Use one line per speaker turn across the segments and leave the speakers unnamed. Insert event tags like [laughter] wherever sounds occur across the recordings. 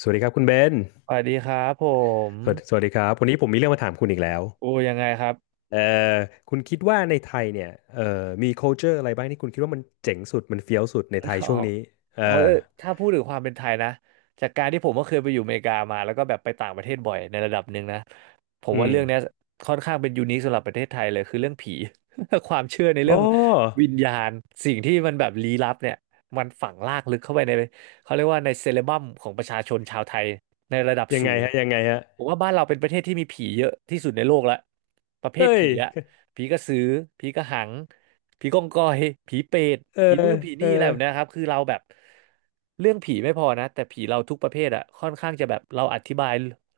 สวัสดีครับคุณเบน
สวัสดีครับผม
สวัสดีครับวันนี้ผมมีเรื่องมาถามคุณอีกแล้ว
โอ้ยังไงครับ
เอ่อคุณคิดว่าในไทยเนี่ยเอ่อมี culture อะไรบ้างที่คุณคิดว่ามันเจ๋งสุดมันเฟี้ยวสุดในไทย
อ๋อ
ช่วงนี้เออ
อ๋อเออถ้าพูดถึงความเป็นไทยนะจากการที่ผมก็เคยไปอยู่อเมริกามาแล้วก็แบบไปต่างประเทศบ่อยในระดับหนึ่งนะผม
อื
ว่า
ม
เรื่องเนี้ยค่อนข้างเป็นยูนิคสำหรับประเทศไทยเลยคือเรื่องผี [laughs] ความเชื่อใน
อ๋
เรื่อง
อ
วิญญาณสิ่งที่มันแบบลี้ลับเนี่ยมันฝังรากลึกเข้าไปในเขาเรียกว่าในเซเลบัมของประชาชนชาวไทยในระดับ
ยัง
สู
ไง
ง
ฮะยังไงฮะ
ผมว่าบ้านเราเป็นประเทศที่มีผีเยอะที่สุดในโลกละประเภท
เฮ้ย
ผีอะ ผีกระสือ ผีกระหัง ผีกองกอย ผีเปรต
เออ
ผีนู่นผี
เออ
นี่อะไรแบบเนี้ยครับคือเราแบบเรื่องผีไม่พอนะแต่ผีเราทุกประเภทอะค่อนข้างจะแบบเราอธิบาย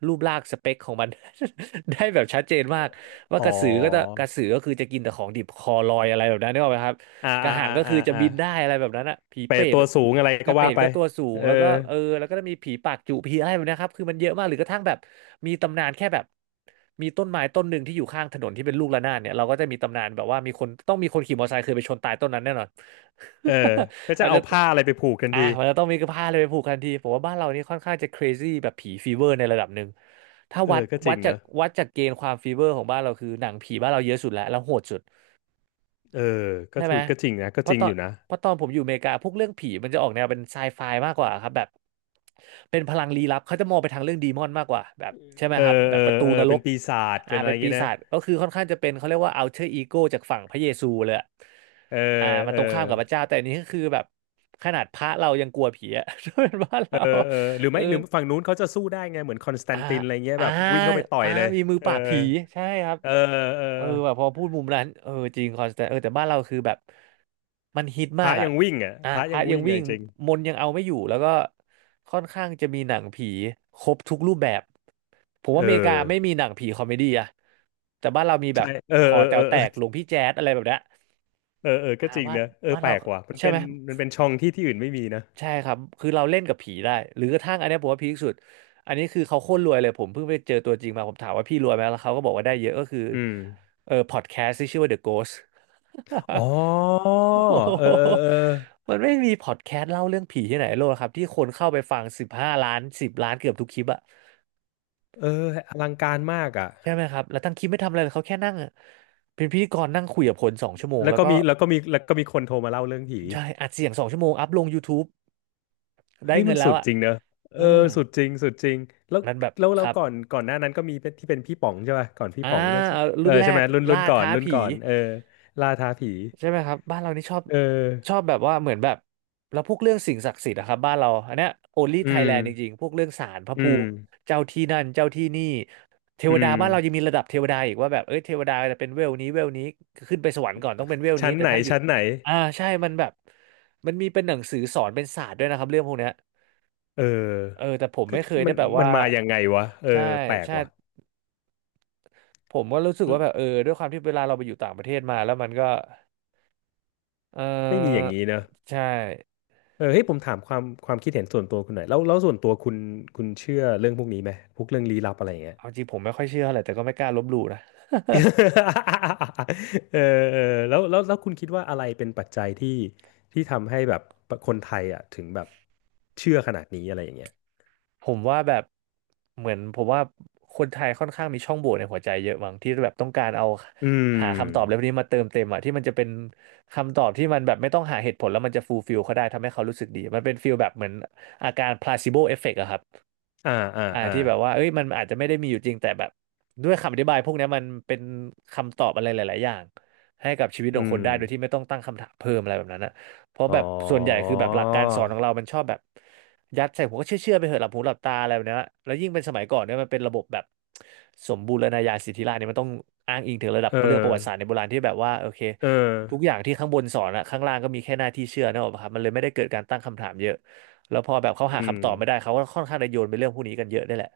รูปร่างสเปคของมัน [laughs] ได้แบบชัดเจนมากว่า
อ๋อ
กระสือก็จะกระสือก็คือจะกินแต่ของดิบคอลอยอะไรแบบนั้นนึกออกไหมครับ
อ่า
กระ
อ่า
หัง
อ่า
ก็
อ่า
คือจะ
อ่า
บินได้อะไรแบบนั้นอะผี
ไป
เปรต
ตัวสูงอะไร
ก
ก็
ระ
ว่า
เป็ด
ไป
ก็ตัวสู
เอ
ง
อ
แล้วก็จะมีผีปากจุผีอะไรแบบเนะครับคือมันเยอะมากหรือกระทั่งแบบมีตำนานแค่แบบมีต้นไม้ต้นหนึ่งที่อยู่ข้างถนนที่เป็นลูกระนาดเนี่ยเราก็จะมีตำนานแบบว่ามีคนต้องมีคนขี่มอเตอร์ไซค์เคยไปชนตายต้นนั้นแน่นอน
เออก็
[laughs]
จะ
มัน
เอา
จะ
ผ้าอะไรไปผูกทันที
มันจะต้องมีกระพาเลยไปผูกทันทีผมว่าบ้านเรานี่ค่อนข้างจะ crazy แบบผีฟีเวอร์ในระดับหนึ่งถ้า
เออ ก็จริงเนอะ
วัดจากเกณฑ์ความฟีเวอร์ของบ้านเราคือหนังผีบ้านเราเยอะสุดแล้วแล้วโหดสุด
เออก็
ใช่
ถู
ไหม
กก็จริงนะก็
เพ
จ
ราะ
ริง
ตอ
อ
น
ยู่นะ
เพราะตอนผมอยู่อเมริกาพวกเรื่องผีมันจะออกแนวเป็นไซไฟมากกว่าครับแบบเป็นพลังลี้ลับเขาจะมองไปทางเรื่องดีมอนมากกว่าแบบใช่ไหม
เอ
ครับ
อ
แบ
เอ
บประ
อ
ตู
เอ
น
อ
ร
เป็น
ก
ปีศาจ
อ่า
เป็นอะไร
เป็น
อย่าง
ปี
งี้
ศา
นะ
จก็คือค่อนข้างจะเป็นเขาเรียกว่า alter ego จากฝั่งพระเยซูเลยอะ
เออ
อ่ามัน
เออ
ตรงข้ามกับพระเจ้าแต่อันนี้ก็คือแบบขนาดพระเรายังกลัวผีอะ [laughs] ถ้าเป็นบ้าน
เอ
เรา
อเออหรือ
เออ
ไม่หรือฝั่งนู้นเขาจะสู้ได้ไงเหมือนคอนสแต
อ่า
นตินอะไรเงี้ย
อ่า
แบบวิ่งเข้าไปต่อย
อ่า
เลย
มีมือ
เอ
ป
อ
ราบผี ใช่ครับ
เออเออ
เออแบบพอพูดมุมนั้นเออจริงคอนสแตนเออแต่บ้านเราคือแบบ มันฮิต
พ
มา
ระ
กอ่ะ
ยังวิ่งอ่ะ
อ่า
พระ
พ
ยั
ระ
ง
ยัง
วิ่ง
วิ่
อะ
ง
จริง
มนต์ยังเอาไม่อยู่ แล้วก็ค่อนข้างจะมีหนังผีครบทุกรูปแบบ ผม
เอ
ว่าอเมริกา
อ
ไม่มีหนังผีคอมเมดี้อะแต่บ้านเรามีแบ
ใช่
บ
เออ
หอ
เออ
แต๋
เอ
ว
อ
แต
เออ
กหลวงพี่แจ๊สอะไรแบบเนี้ย
เออเออก็
อ่า
จริง
บ้าน
นะเออ
บ้าน
แปล
เรา
กว่ะมัน
ใช่
เป็
ไห
น
ม
มันเป็นช่องที่ที่อื่นไม่มีนะ
ใช่ครับ คือเราเล่นกับผีได้ หรือกระทั่งอันเนี้ยผมว่าพีคสุด อันนี้คือเขาโคตรรวยเลยผมเพิ่งไปเจอตัวจริงมาผมถามว่าพี่รวยไหมแล้วเขาก็บอกว่าได้เยอะก็คือ
อืม
เออพอดแคสต์ที่ชื่อว่า The Ghost
อ๋อ
[laughs] โอ้โ
เออเออ
ห
เออ
มันไม่มีพอดแคสต์เล่าเรื่องผีที่ไหนในโลกครับที่คนเข้าไปฟัง15 ล้าน10 ล้านเกือบทุกคลิปอะ
เอออลังการมากอ่ะ
ใช่ไหมครับแล้วทั้งคลิปไม่ทำอะไรเลยเขาแค่นั่งอะเป็นพิธีกรนั่งคุยกับคนสองชั่วโมง
แล้ว
แล้ว
ก็
ก็
มีแล้วก็มีแล้วก็มีคนโทรมาเล่าเรื่องผี
ใช่อัดเสียงสองชั่วโมงอัพลง YouTube ได้
เฮ้ย
เงิ
มัน
นแล้
สุ
ว
ด
อะ
จริงเนอะเอ
อื
อ
ม
สุดจริงสุดจริงแล้ว
มันแบบ
แล้ว
ค
แล้ว
รับ
ก่อนก่อนหน้านั้นก็มีเป็นที่เป็นพี่ป๋องใช่ป่ะก่อนพี่
อ่า
ป๋องก็
เอา
เอ
รุ่
อ
นแร
ใช่ไห
ก
มรุ่นรุ่
ล่า
นก่อน
ท้า
รุ่น
ผี
ก่อนเออล่าท้าผี
ใช่ไหมครับบ้านเรานี่ชอบ
เอ
ชอ
อ
บแบบว่าเหมือนแบบแล้วพวกเรื่องสิ่งศักดิ์สิทธิ์นะครับบ้านเราอันเนี้ย only
อืม
Thailand จริงๆพวกเรื่องศาลพระ
อื
ภู
ม
มิเจ้าที่นั่นเจ้าที่นี่เท
อื
วดา
ม
บ้านเรายังมีระดับเทวดาอีกว่าแบบเอ้ยเทวดาจะเป็นเวลนี้เวลนี้ขึ้นไปสวรรค์ก่อนต้องเป็นเวลนี้
ชั้น
แต่
ไหน
ถ้าอยู่
ชั้นไหน
อ่าใช่มันแบบมันมีเป็นหนังสือสอนเป็นศาสตร์ด้วยนะครับเรื่องพวกเนี้ย
เ
เอ
ออ
อแต่ผม
ก็
ไม่เคย
มั
ได้
น
แบบ
มัน
ว่า
มายังไงวะเออ
ใช่
แปลก
ใช่
ว่ะ
ผมก็รู้สึกว่าแบบด้วยความที่เวลาเราไปอยู่ต่างประเทศมาแล้วมันก็เอ
ไม่มีอย่า
อ
งนี้เนอะ
ใช่
เออเฮ้ยผมถามความความคิดเห็นส่วนตัวคุณหน่อยแล้วแล้วส่วนตัวคุณคุณเชื่อเรื่องพวกนี้ไหมพวกเรื่องลี้ลับอะไรอย่างเงี้ย
เอาจริงผมไม่ค่อยเชื่ออะไรแต่ก็ไม่กล้าลบหลู่นะ
เออเออแล้วแล้วแล้วคุณคิดว่าอะไรเป็นปัจจัยที่ที่ทำให้แบบคนไทยอ่ะถึงแบบเชื่อขนาดนี้อะไรอย่างเงี้ย
[laughs] ผมว่าแบบเหมือนผมว่าคนไทยค่อนข้างมีช่องโหว่ในหัวใจเยอะมั้งที่แบบต้องการเอา
อื
หาคำตอบอะไร
ม
พวกนี้มาเติมเต็มอะที่มันจะเป็นคำตอบที่มันแบบไม่ต้องหาเหตุผลแล้วมันจะฟูลฟิลเขาได้ทำให้เขารู้สึกดีมันเป็นฟิลแบบเหมือนอาการ placebo effect อะครับ
อ่าอ่า
อ่า
อ่า
ที่แบบว่าเอ้ยมันอาจจะไม่ได้มีอยู่จริงแต่แบบด้วยคำอธิบายพวกเนี้ยมันเป็นคำตอบอะไรหลายๆอย่างให้กับชีวิตข
อื
องคน
ม
ได้โดยที่ไม่ต้องตั้งคำถามเพิ่มอะไรแบบนั้นนะเพราะ
อ๋
แบ
อ
บส่วนใหญ่คือแบบหลักการสอนของเรามันชอบแบบยัดใส่หัวก็เชื่อไปเถอะหลับหูหลับตาอะไรแบบเนี้ยแล้วยิ่งเป็นสมัยก่อนเนี่ยมันเป็นระบบแบบสมบูรณาญาสิทธิราชย์เนี่ยมันต้องอ้างอิงถึงระดับ
เออ
เรื่องประวัติศาสตร์ในโบราณที่แบบว่าโอเค
เออ
ทุกอย่างที่ข้างบนสอนอะข้างล่างก็มีแค่หน้าที่เชื่อนะครับมันเลยไม่ได้เกิดการตั้งคำถามเยอะ แล้วพอแบบเขาหา
อืม
คำตอบไม่ได้เขาก็ค่อนข้างจะโยนไปเรื่องพวกนี้กันเยอะได้วยแหละ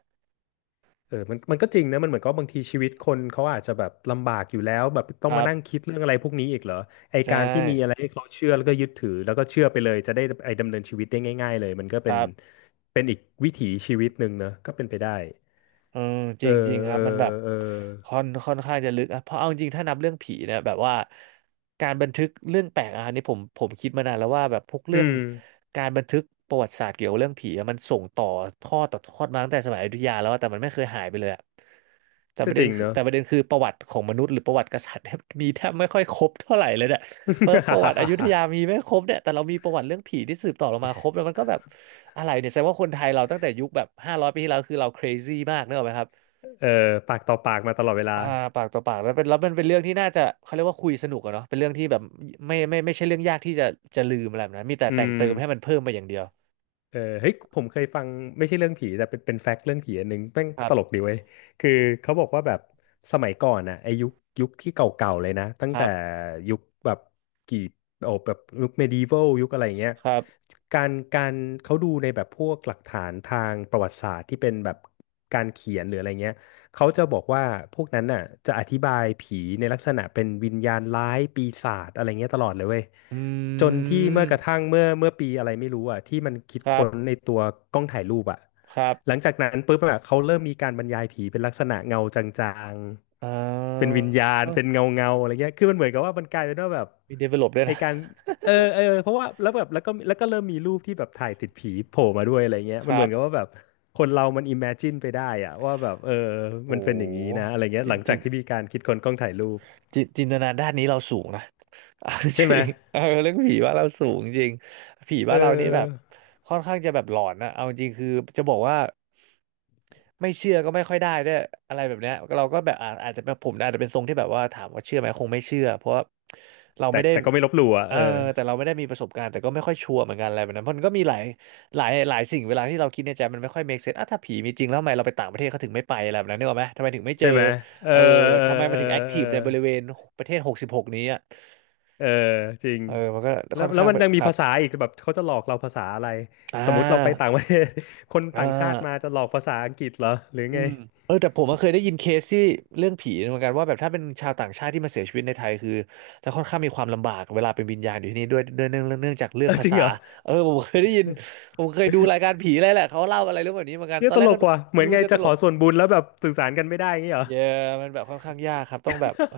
เออมันมันก็จริงนะมันเหมือนกับบางทีชีวิตคนเขาอาจจะแบบลำบากอยู่แล้วแบบต้
ค
อง
รั
มานั่ง
บ
คิดเรื่องอะไรพวกนี้อีกเหรอไอ
ใช่
การที่มีอะไรให้เขาเชื่อแล้วก็ยึดถือแล้วก็เชื่อไปเลยจะได้ไอดำเนินชีวิตได้ง่ายๆเลยมันก็
ค
เป็น
รับ
เป็นอีกวิถีชีวิตหนึ่งเนอะก็เป็นไปได้
เออจ
เออ
ริงจริงครั
เอ
บมันแบบ
อเออ
ค่อนข้างจะลึกอะเพราะเอาจริงถ้านับเรื่องผีเนี่ยแบบว่าการบันทึกเรื่องแปลกอะอันนี้ผมคิดมานานแล้วว่าแบบพวก
อื
เรื่อง
ม
การบันทึกประวัติศาสตร์เกี่ยวกับเรื่องผีอะมันส่งต่อทอดต่อทอดมาตั้งแต่สมัยอยุธยาแล้วอะแต่มันไม่เคยหายไปเลยอะแต่ป
ก็
ระ
จ
เด็
ริ
น
ง
คื
เน
อ
อะ
แต่ประเด็นคือประวัติของมนุษย์หรือประวัติกษัตริย์เนี่ย [laughs] มีแทบไม่ค่อยครบเท่าไหร่เลยนะ เปิประวัติอยุธ
[laughs]
ยามีไม่ครบเนี่ย แต่เรามีประวัติเรื่องผีที่สืบต่อลงมาครบแล้วมันก็แบบอะไรเนี่ยแสดงว่าคนไทยเราตั้งแต่ยุคแบบ500ปีที่แล้วคือเรา crazy มากเนกอะไหมครับ
เออปากต่อปากมาตลอดเวลา
อ่าปากต่อปากแล้วเป็นแล้วมันเป็นเรื่องที่น่าจะเขาเรียกว่าคุยสนุกอะเนาะเป็นเรื่องที่แบบไม่ใช่เรื่องยากที่จะจะลืมอะไรแบบนั้มีแต่
อื
แต่ง
ม
เติมให้มันเพิ่มมาอย่างเดียว
เออเฮ้ยผมเคยฟังไม่ใช่เรื่องผีแต่เป็นเป็นแฟกต์เรื่องผีอันหนึ่งแม่ง
ครั
ตลก
บ
ดีเว้ยคือเขาบอกว่าแบบสมัยก่อนอ่ะไอยุคยุคที่เก่าๆเลยนะตั้ง
ครั
แต่
บ
ยุคแบบกี่โอ้แบบยุคเมดิวัลยุคอะไรอย่างเงี้ย
ครับ
การการเขาดูในแบบพวกหลักฐานทางประวัติศาสตร์ที่เป็นแบบการเขียนหรืออะไรเงี้ย เขาจะบอกว่าพวกนั้นน่ะจะอธิบายผีในลักษณะเป็นวิญญาณร้ายปีศาจอะไรเงี้ยตลอดเลยเว้ย
อ
จ
ื
นที่เมื่อกระ
ม
ทั่งเมื่อเมื่อปีอะไรไม่รู้อ่ะที่มันคิด
ครั
ค้นใน
บ
ตัวกล้องถ่ายรูปอ่ะ
ครับ
หลังจากนั้นปุ๊บอ่ะเขาเริ่มมีการบรรยายผีเป็นลักษณะเงาจาง
อ่
ๆเป็นวิญ
า
ญาณเป็นเงาเงาอะไรเงี้ยคือมันเหมือนกับว่ามันกลายเป็นว่าแบบ
มี develop ด้วย
ไอ
นะ
การ เออเออเพราะว่าแล้วแบบแล้วก็แล้วก็เริ่มมีรูปที่แบบถ่ายติดผีโผล่มาด้วยอะไรเงี้ย
[laughs] ค
มันเห
รั
มือ
บ
นกับว่าแบบคนเรามัน imagine ไปได้อะว่าแบบเออ
โห
มันเป็นอย่างนี้นะอะไรเงี้ย
จิ
หลัง
จิ
จาก
ง
ที่มีการคิดค้นกล้องถ่ายรูป
จินตนาด้านนี้เราสูงนะ [laughs] เอาจ
ใช่ไหม
ริงเออเรื่องผีบ้านเราสูงจริง ผี
เ
บ้านเรานี่แบบ
ออ
ค่อนข้างจะแบบหลอนนะเอาจริงคือจะบอกว่าไม่เชื่อก็ไม่ค่อยได้ด้วยอะไรแบบเนี้ยเราก็แบบอาจจะเป็นผมอาจจะเป็นทรงที่แบบว่าถามว่าเชื่อไหมคงไม่เชื่อเพราะว่าเราไม่
แต่
ได้
แต่ก็ไม่ลบหลู่อ่ะ
เออ
เออ
แต่เราไม่ได้มีประสบการณ์แต่ก็ไม่ค่อยชัวร์เหมือนกันอะไรแบบนั้นเพราะมันก็มีหลายสิ่งเวลาที่เราคิดในใจมันไม่ค่อย make sense อ่ะถ้าผีมีจริงแล้วทำไมเราไปต่างประเทศเขาถึงไม่ไปอะไรแบบนั้นนึกออกไหมทำไมถึงไม่เจ
ใช่
อ
ไหมเออ
เออ
เออ
ทำไมมั
เอ
น
อ
ถึงแอค
เอ
ทีฟ
อ
ในบริเวณประเทศ66นี้อ่ะ
เออจริง
เออมันก็
แล้
ค่
ว
อน
แล้ว
ข้าง
มัน
แบบ
ยัง
ค
มี
รับ
ภาษาอีกแบบเขาจะหลอกเราภาษาอะไร
อ่
สมมติเราไป
า
ต่างประเทศ [laughs] คน
อ่
ต่างชาติมา
า
จะหลอกภาษาอังกฤษเหรอหรือ
อื
ไง
มเออแต่ผมก็เคยได้ยินเคสที่เรื่องผีเหมือนกันว่าแบบถ้าเป็นชาวต่างชาติที่มาเสียชีวิตในไทยคือจะค่อนข้างมีความลำบากเวลาเป็นวิญญาณอยู่ที่นี่ด้วยเนื่องจากเรื่อ
เอ
ง
อ
ภา
จริง
ษา
เหรอ
เออผมเคยได้ยิน ผมเคยดูรายการผีอะไรแหละเขาเล่าอะไรเรื่องแบบนี้เหมือนกัน
เย
ตอ
อะ
น
ต
แร
ล
กก็
ก
ดู
ว่ะเหมือ
ดู
นไง
จะต
จะข
ล
อ
ก
ส่วนบุญแล้วแบบสื่อสารกันไม่ได้อย่างงี้เหรอ
เยอะมันแบบค่อนข้างยากครับต้องแบบเออ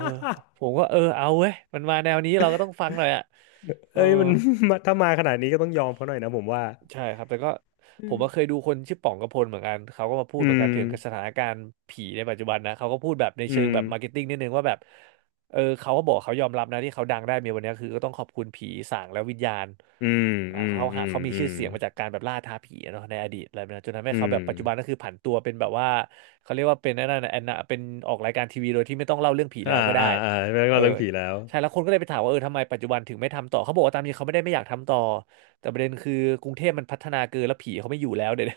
ผมก็ เออเอาเว้ยมันมาแนวนี้เราก็ต้องฟังหน่อยอ่ะเออ
เอ้ยมัน [laughs] มาถ้ามาขนาดนี้ก็ต้องยอมเขาหน่อยนะผมว่า
ใช่ครับแต่ก็
อื
ผม
ม
ก็เคยดูคนชื่อป๋องกระพลเหมือนกันเขาก็มาพูด
อื
เหมือนกั
ม
นถึงสถานการณ์ผีในปัจจุบันนะเขาก็พูดแบบใน
อื
เชิง
ม
แบบมาร์เก็ตติ้งนิดนึงว่าแบบเออเขาก็บอกเขายอมรับนะที่เขาดังได้มีวันนี้คือก็ต้องขอบคุณผีสางและวิญญาณ
อืม
อ่า
อืม
เขา
อื
หา
ม
เขามี
อื
ชื่อ
ม
เสียงมาจากการแบบล่าท้าผีอะเนาะในอดีตอะไรแบบนั้นจนทำให้
อื
เขาแบบ
ม
ปัจจุบันก็คือผันตัวเป็นแบบว่าเขาเรียกว่าเป็นนั่นนะแอนนาเป็นออกรายการทีวีโดยที่ไม่ต้องเล่าเรื่องผี
อ่า
แล้วก็ได้
อ่าอ่าแล้ว
เอ
ก็
อ
เรื่องผีแล้ว
ใช่แล้วคนก็เลยไปถามว่าเออทำไมปัจจุบันถึงไม่ทำต่อเขาบอกว่าตามจริงเขาไม่อยากทำต่อแต่ประเด็นคือกรุงเทพมันพัฒนาเกินแล้วผีเขาไม่อยู่แล้วเดี๋ยว [laughs] นี้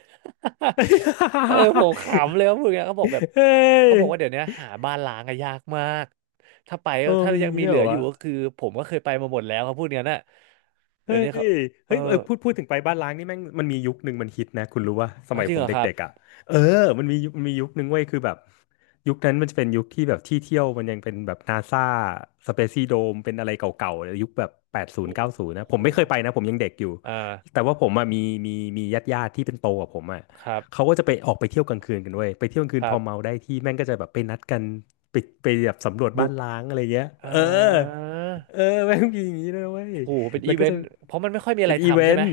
[laughs] เออผมขำเล
[laughs]
ยว่าพวกเนี้ยเขาบอกแบบ
เฮ้ย
เขาบอกว่าเดี๋ยวนี้หาบ้านล้างอะยากมากถ้าไปก็
โอ้
ถ้า
มีอ
ยั
ย่า
ง
งงี้
มี
ด้ว
เห
ย
ลื
เหร
อ
อ
อยู่
วะ
ก็คือผมก็เคยไปมาหมดแล้วเขาพวกเนี้ยน่ะเดี๋ย
เฮ้
ว
ย
นี้เขา เออ
เฮ้ยเออพูดพูดถึงไปบ้านล้างนี่แม่งมันมียุคหนึ่งมันฮิตนะคุณรู้ว่าส
แล้ว
มัย
จริ
ผ
งเห
ม
รอครับ
เด็กๆอ่ะเออมันมียุคมันมียุคหนึ่งเว้ยคือแบบยุคนั้นมันจะเป็นยุคที่แบบที่เที่ยวมันยังเป็นแบบนาซาสเปซี่โดมเป็นอะไรเก่าๆยุคแบบแปดศูนย์
โอ้
เก้าศูนย์นะผ
โห
มไม่เคยไปนะผมยังเด็กอยู่
อ่า
แต่ว่าผมอ่ะมีมีมีญาติญาติที่เป็นโตกว่าผมอ่ะ
ครับ
เขาก็จะไปออกไปเที่ยวกลางคืนกันเว้ยไปเที่ยวกลางคื
ค
นพ
รับ
อเมาได้ที่แม่งก็จะแบบไปนัดกันไปไปแบบสำรวจบ้า
บุ
น
ก
ล้างอะไรเงี้ย
อ่
เออ
า
เออ [laughs] แม่งมีอย่างนี้ด้วยนะเว้ย
โหเป็น
แล้
อี
ว
เว
ก็
น
จะ
ต์เพราะมันไม่ค่อยมีอะ
เป็
ไร
นอีเว
ทำใช่
น
ไหม
ต์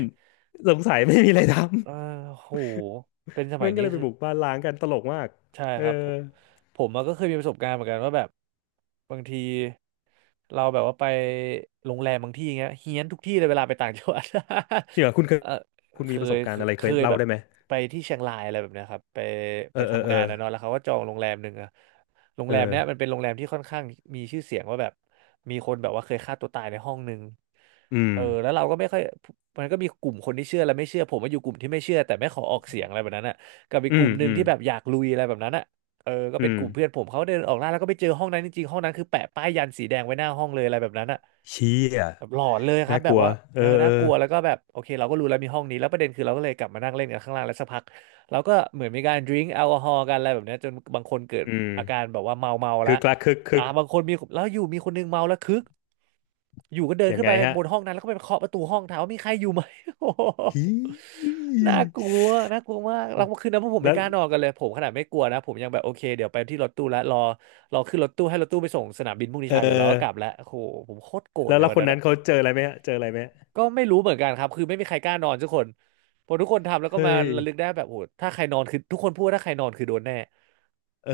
สงสัยไม่มีอะไร
อ่า
ทำ
โหเป็นส
[laughs]
มั
มั
ย
นก็
นี้
เลยไป
คือ
บุกบ้านล้างกันตลกมาก
ใช่
เอ
ค
อ
รับผมผมอะก็เคยมีประสบการณ์เหมือนกันว่าแบบบางทีเราแบบว่าไปโรงแรมบางที่เงี้ยเฮี้ยนทุกที่เลยเวลาไปต่างจังหวัด
ที่เหรอคุณเค
[laughs]
ย
เออ
คุณ
เค
มีประส
ย
บกา
เค
รณ์
ย
อะไร
เค
เคย
ย
เล่า
แบบ
ได้ไหม
ไปที่เชียงรายอะไรแบบเนี้ยครับไป
เอ
ไป
อเออ
ทำ
เออ
งานนะเนาะแล้วเขาก็จองโรงแรมหนึ่งอะโรง
เออ
แรมเนี้ยมันเป็นโรงแรมที่ค่อนข้างมีชื่อเสียงว่าแบบมีคนแบบว่าเคยฆ่าตัวตายในห้องหนึ่ง
อืม
เออแล้วเราก็ไม่ค่อยมันก็มีกลุ่มคนที่เชื่อและไม่เชื่อผมว่าอยู่กลุ่มที่ไม่เชื่อแต่ไม่ขอออกเสียงอะไรแบบนั้นอะ กับอีก
อื
กลุ่
ม
มหนึ่
อื
ง
ม
ที่แบบอยากลุยอะไรแบบนั้นอ่ะเออก็
อื
เป็น
ม
กลุ่มเพื่อนผมเขาเดินออกล่าแล้วก็ไปเจอห้องนั้นจริงๆห้องนั้นคือแปะป้ายยันสีแดงไว้หน้าห้องเลยอะไรแบบนั้นอ่ะ
เชี่ย
แบบหลอนเลยครั
น่า
บแบ
ก
บ
ลัว
ว่า
เอ
เออ
อเอ
น่า
อ
กลัวแล้วก็แบบโอเคเราก็รู้แล้วมีห้องนี้แล้วประเด็นคือเราก็เลยกลับมานั่งเล่นกันข้างล่างแล้วสักพักเราก็เหมือนมีการดื่มแอลกอฮอล์กันอะไรแบบเนี้ยจนบางคนเกิด
อืม
อาการแบบว่าเมาแล
คื
ว
อคลักคึกคึก
บางคนมีแล้วอยู่มีคนนึงเมาแล้วคึก อยู่ก็เดิน
ยั
ขึ้
ง
น
ไง
ไป
ฮะ
บนห้องนั้นแล้วก็ไปเคาะประตูห้องถามว่ามีใครอยู่ไหม [laughs] โอ้โห
ฮี
[laughs] น่ากลัว น่ากลัวมากแล้วคืนนั้นพวกผมไม่
แล้ว
กล้านอนกันเลยผมขนาดไม่กลัวนะผมยังแบบโอเคเดี๋ยวไปที่รถตู้แล้วรอรอขึ้นรถตู้ให้รถตู้ไปส่งสนามบินพรุ่งนี้
เอ
เช้าเดี๋ยวเราก็
อ
กลับแล้วโอ้โหผมโคตรโกรธ
แล้ว
เลย
แล้ว
วัน
คน
นั้น
นั้น
อะ
เขาเจออะไรไหมฮะเจออะไรไหมฮะ
ก็ไม่รู้เหมือนกันครับคือไม่มีใครกล้านอนสักคนพอทุกคนทำแล้วก็มา
เฮ้ย
ระลึกได้แบบโอ้โหถ้าใครนอนคือทุกคนพูดว่าถ้าใครนอนคือโดนแน่
เออ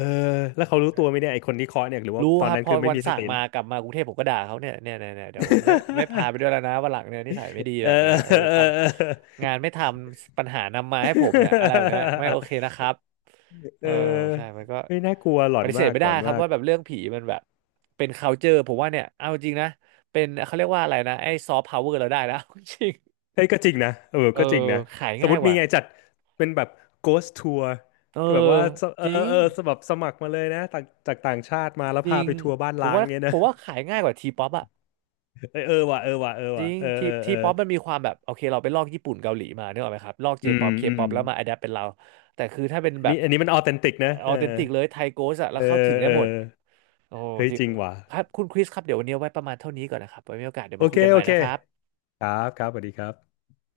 แล้วเขารู้ตัวไหมเนี่ยไอคนที่เคาะเนี่ยหรือว่า
รู้
ตอ
ค
น
รับ
นั้น
พอ
คือไม่
วัน
มีส
สั่ง
ติ
มา
ละ
กลับมากรุงเทพผมก็ด่าเขาเนี่ยเดี๋ยวผมไม่พาไป
[laughs]
ด้วยแล้วนะวันหลังเนี่ยนิสัยไม่ดี
เอ
แบ
อ
บเนี้ย
[laughs]
เอ
เอ
อ
อ
ท
เออเออ
ำงานไม่ทำปัญหานำมาให้ผมเนี่ยอะไรแบบเนี้ยไม่โอเคนะครับเอ
เออ
อใช่มันก็
เฮ้ยน่ากลัวหล
ป
อน
ฏิเส
มา
ธ
ก
ไม่
หล
ได้
อน
ครับ
มาก
ว่าแบบเรื่องผีมันแบบเป็น culture ผมว่าเนี่ยเอาจริงนะเป็นเขาเรียกว่าอะไรนะไอ้ซอฟต์พาวเวอร์เราได้แล้ว [laughs] จริง
เฮ้ยก็จริงนะเออ
เอ
ก็จริง
อ
นะ
ขาย
สมม
ง่าย
ติ
ก
มี
ว่า
ไงจัดเป็นแบบ ghost tour
เออ
ก็แบบว่าสเอ
จ
อ
ริง
เออสมัครสมัครมาเลยนะต่างจากต่างชาติมาแล้ว
จริ
พา
ง
ไปทัวร์บ้าน
ผม
ล้าง
ว่า
เงี้ย
ผ
นะ
มว่าขายง่ายกว่าทีป๊อปอะ
เออเออว่ะเออว่ะเออ
จริ
ว่ะ
ง
เออ
ที
เออเอ
ที
อ
ป๊อปมันมีความแบบโอเคเราไปลอกญี่ปุ่นเกาหลีมาเนกออกไหมครับลอกเจ
อื
ป๊
ม
อปเค
อื
ป๊
ม
อปแล้วมาอะแดปเป็นเราแต่คือถ้าเป็นแบบ
นี่อันนี้มันออเทนติกนะ
ออ
เอ
เทน
อ
ติกเลยไทยโกสอะแล้
เอ
วเข้าถึ
อ
งได้
เออ
หมดโอ้
เฮ้ย
จริง
จริงว่ะ
ครับคุณคริสครับเดี๋ยววันนี้เอาไว้ประมาณเท่านี้ก่อนนะครับไว้มีโอกาสเดี๋ยว
โอ
มาคุ
เค
ยกันให
โอ
ม่
เค
นะครับ
ครับครับสวัสดีครับ